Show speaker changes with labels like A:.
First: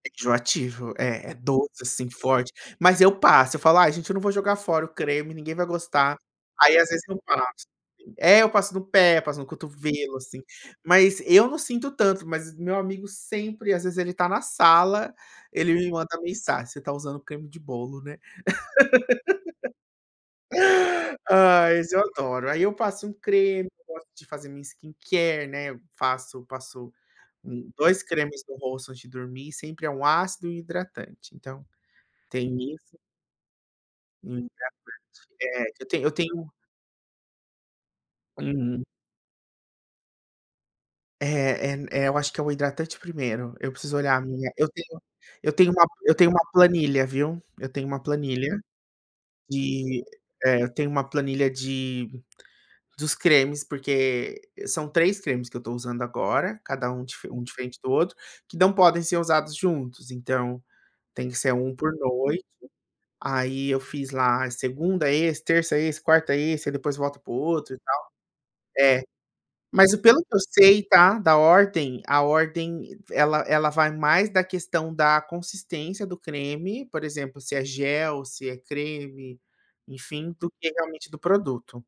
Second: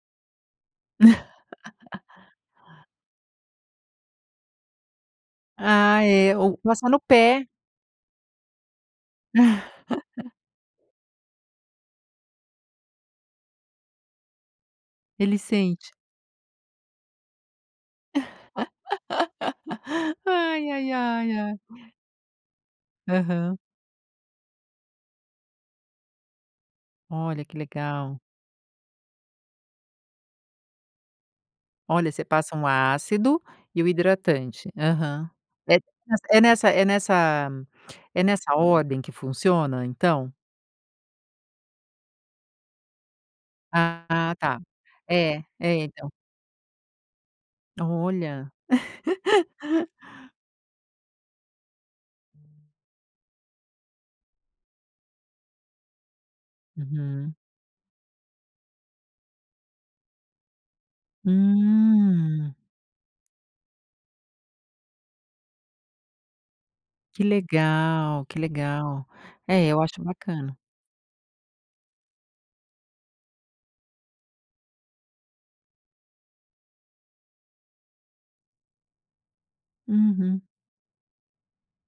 A: É enjoativo, é é doce, assim forte, mas eu passo, eu falo: "Ai, gente eu não vou jogar fora o creme, ninguém vai
B: Ah
A: gostar."
B: é, ou
A: Aí, às
B: passar no
A: vezes, eu
B: pé.
A: passo. É, eu passo no pé, passo no cotovelo, assim, mas eu não sinto tanto, mas meu amigo sempre, às vezes, ele está na sala,
B: Ele
A: ele me
B: sente.
A: manda mensagem: "Você está usando creme de bolo, né?".
B: Ai, ai, ai, ai.
A: Ai, esse eu adoro. Aí, eu passo um
B: Aham.
A: creme, gosto de fazer minha skincare, né, eu passo passo
B: Olha, que
A: 2
B: legal.
A: cremes no rosto, antes de dormir, sempre é um ácido e um hidratante, então
B: Olha você passa
A: tem
B: um
A: isso
B: ácido e o
A: Um hidratante,
B: hidratante. Aham.
A: é. Eu tenho eu
B: É
A: tenho
B: nessa é nessa é nessa
A: Uhum.
B: ordem que funciona, então?
A: É é é, eu acho que é o hidratante primeiro, eu preciso
B: Ah,
A: olhar a
B: ah,
A: minha
B: tá,
A: eu tenho
B: é,
A: eu tenho
B: é
A: uma
B: então.
A: eu tenho uma planilha, viu, eu tenho uma
B: Olha.
A: planilha de eh, eu tenho uma planilha de, dos cremes porque, são 3 cremes que eu estou usando agora, cada um
B: Uhum.
A: um diferente do outro, que não podem ser usados juntos. Então, tem que ser 1 por noite,
B: Hum.
A: aí eu fiz lá: segunda esse, terça esse, quarta esse, depois volto
B: Que
A: pro outro e tal.
B: legal, que
A: É,
B: legal. É, eu
A: mas
B: acho
A: pelo que eu
B: bacana.
A: sei tá, da ordem, a ordem ela ela vai mais da questão da consistência do creme, por exemplo, se é gel, se é creme, enfim,
B: Uhum.
A: do que realmente do produto.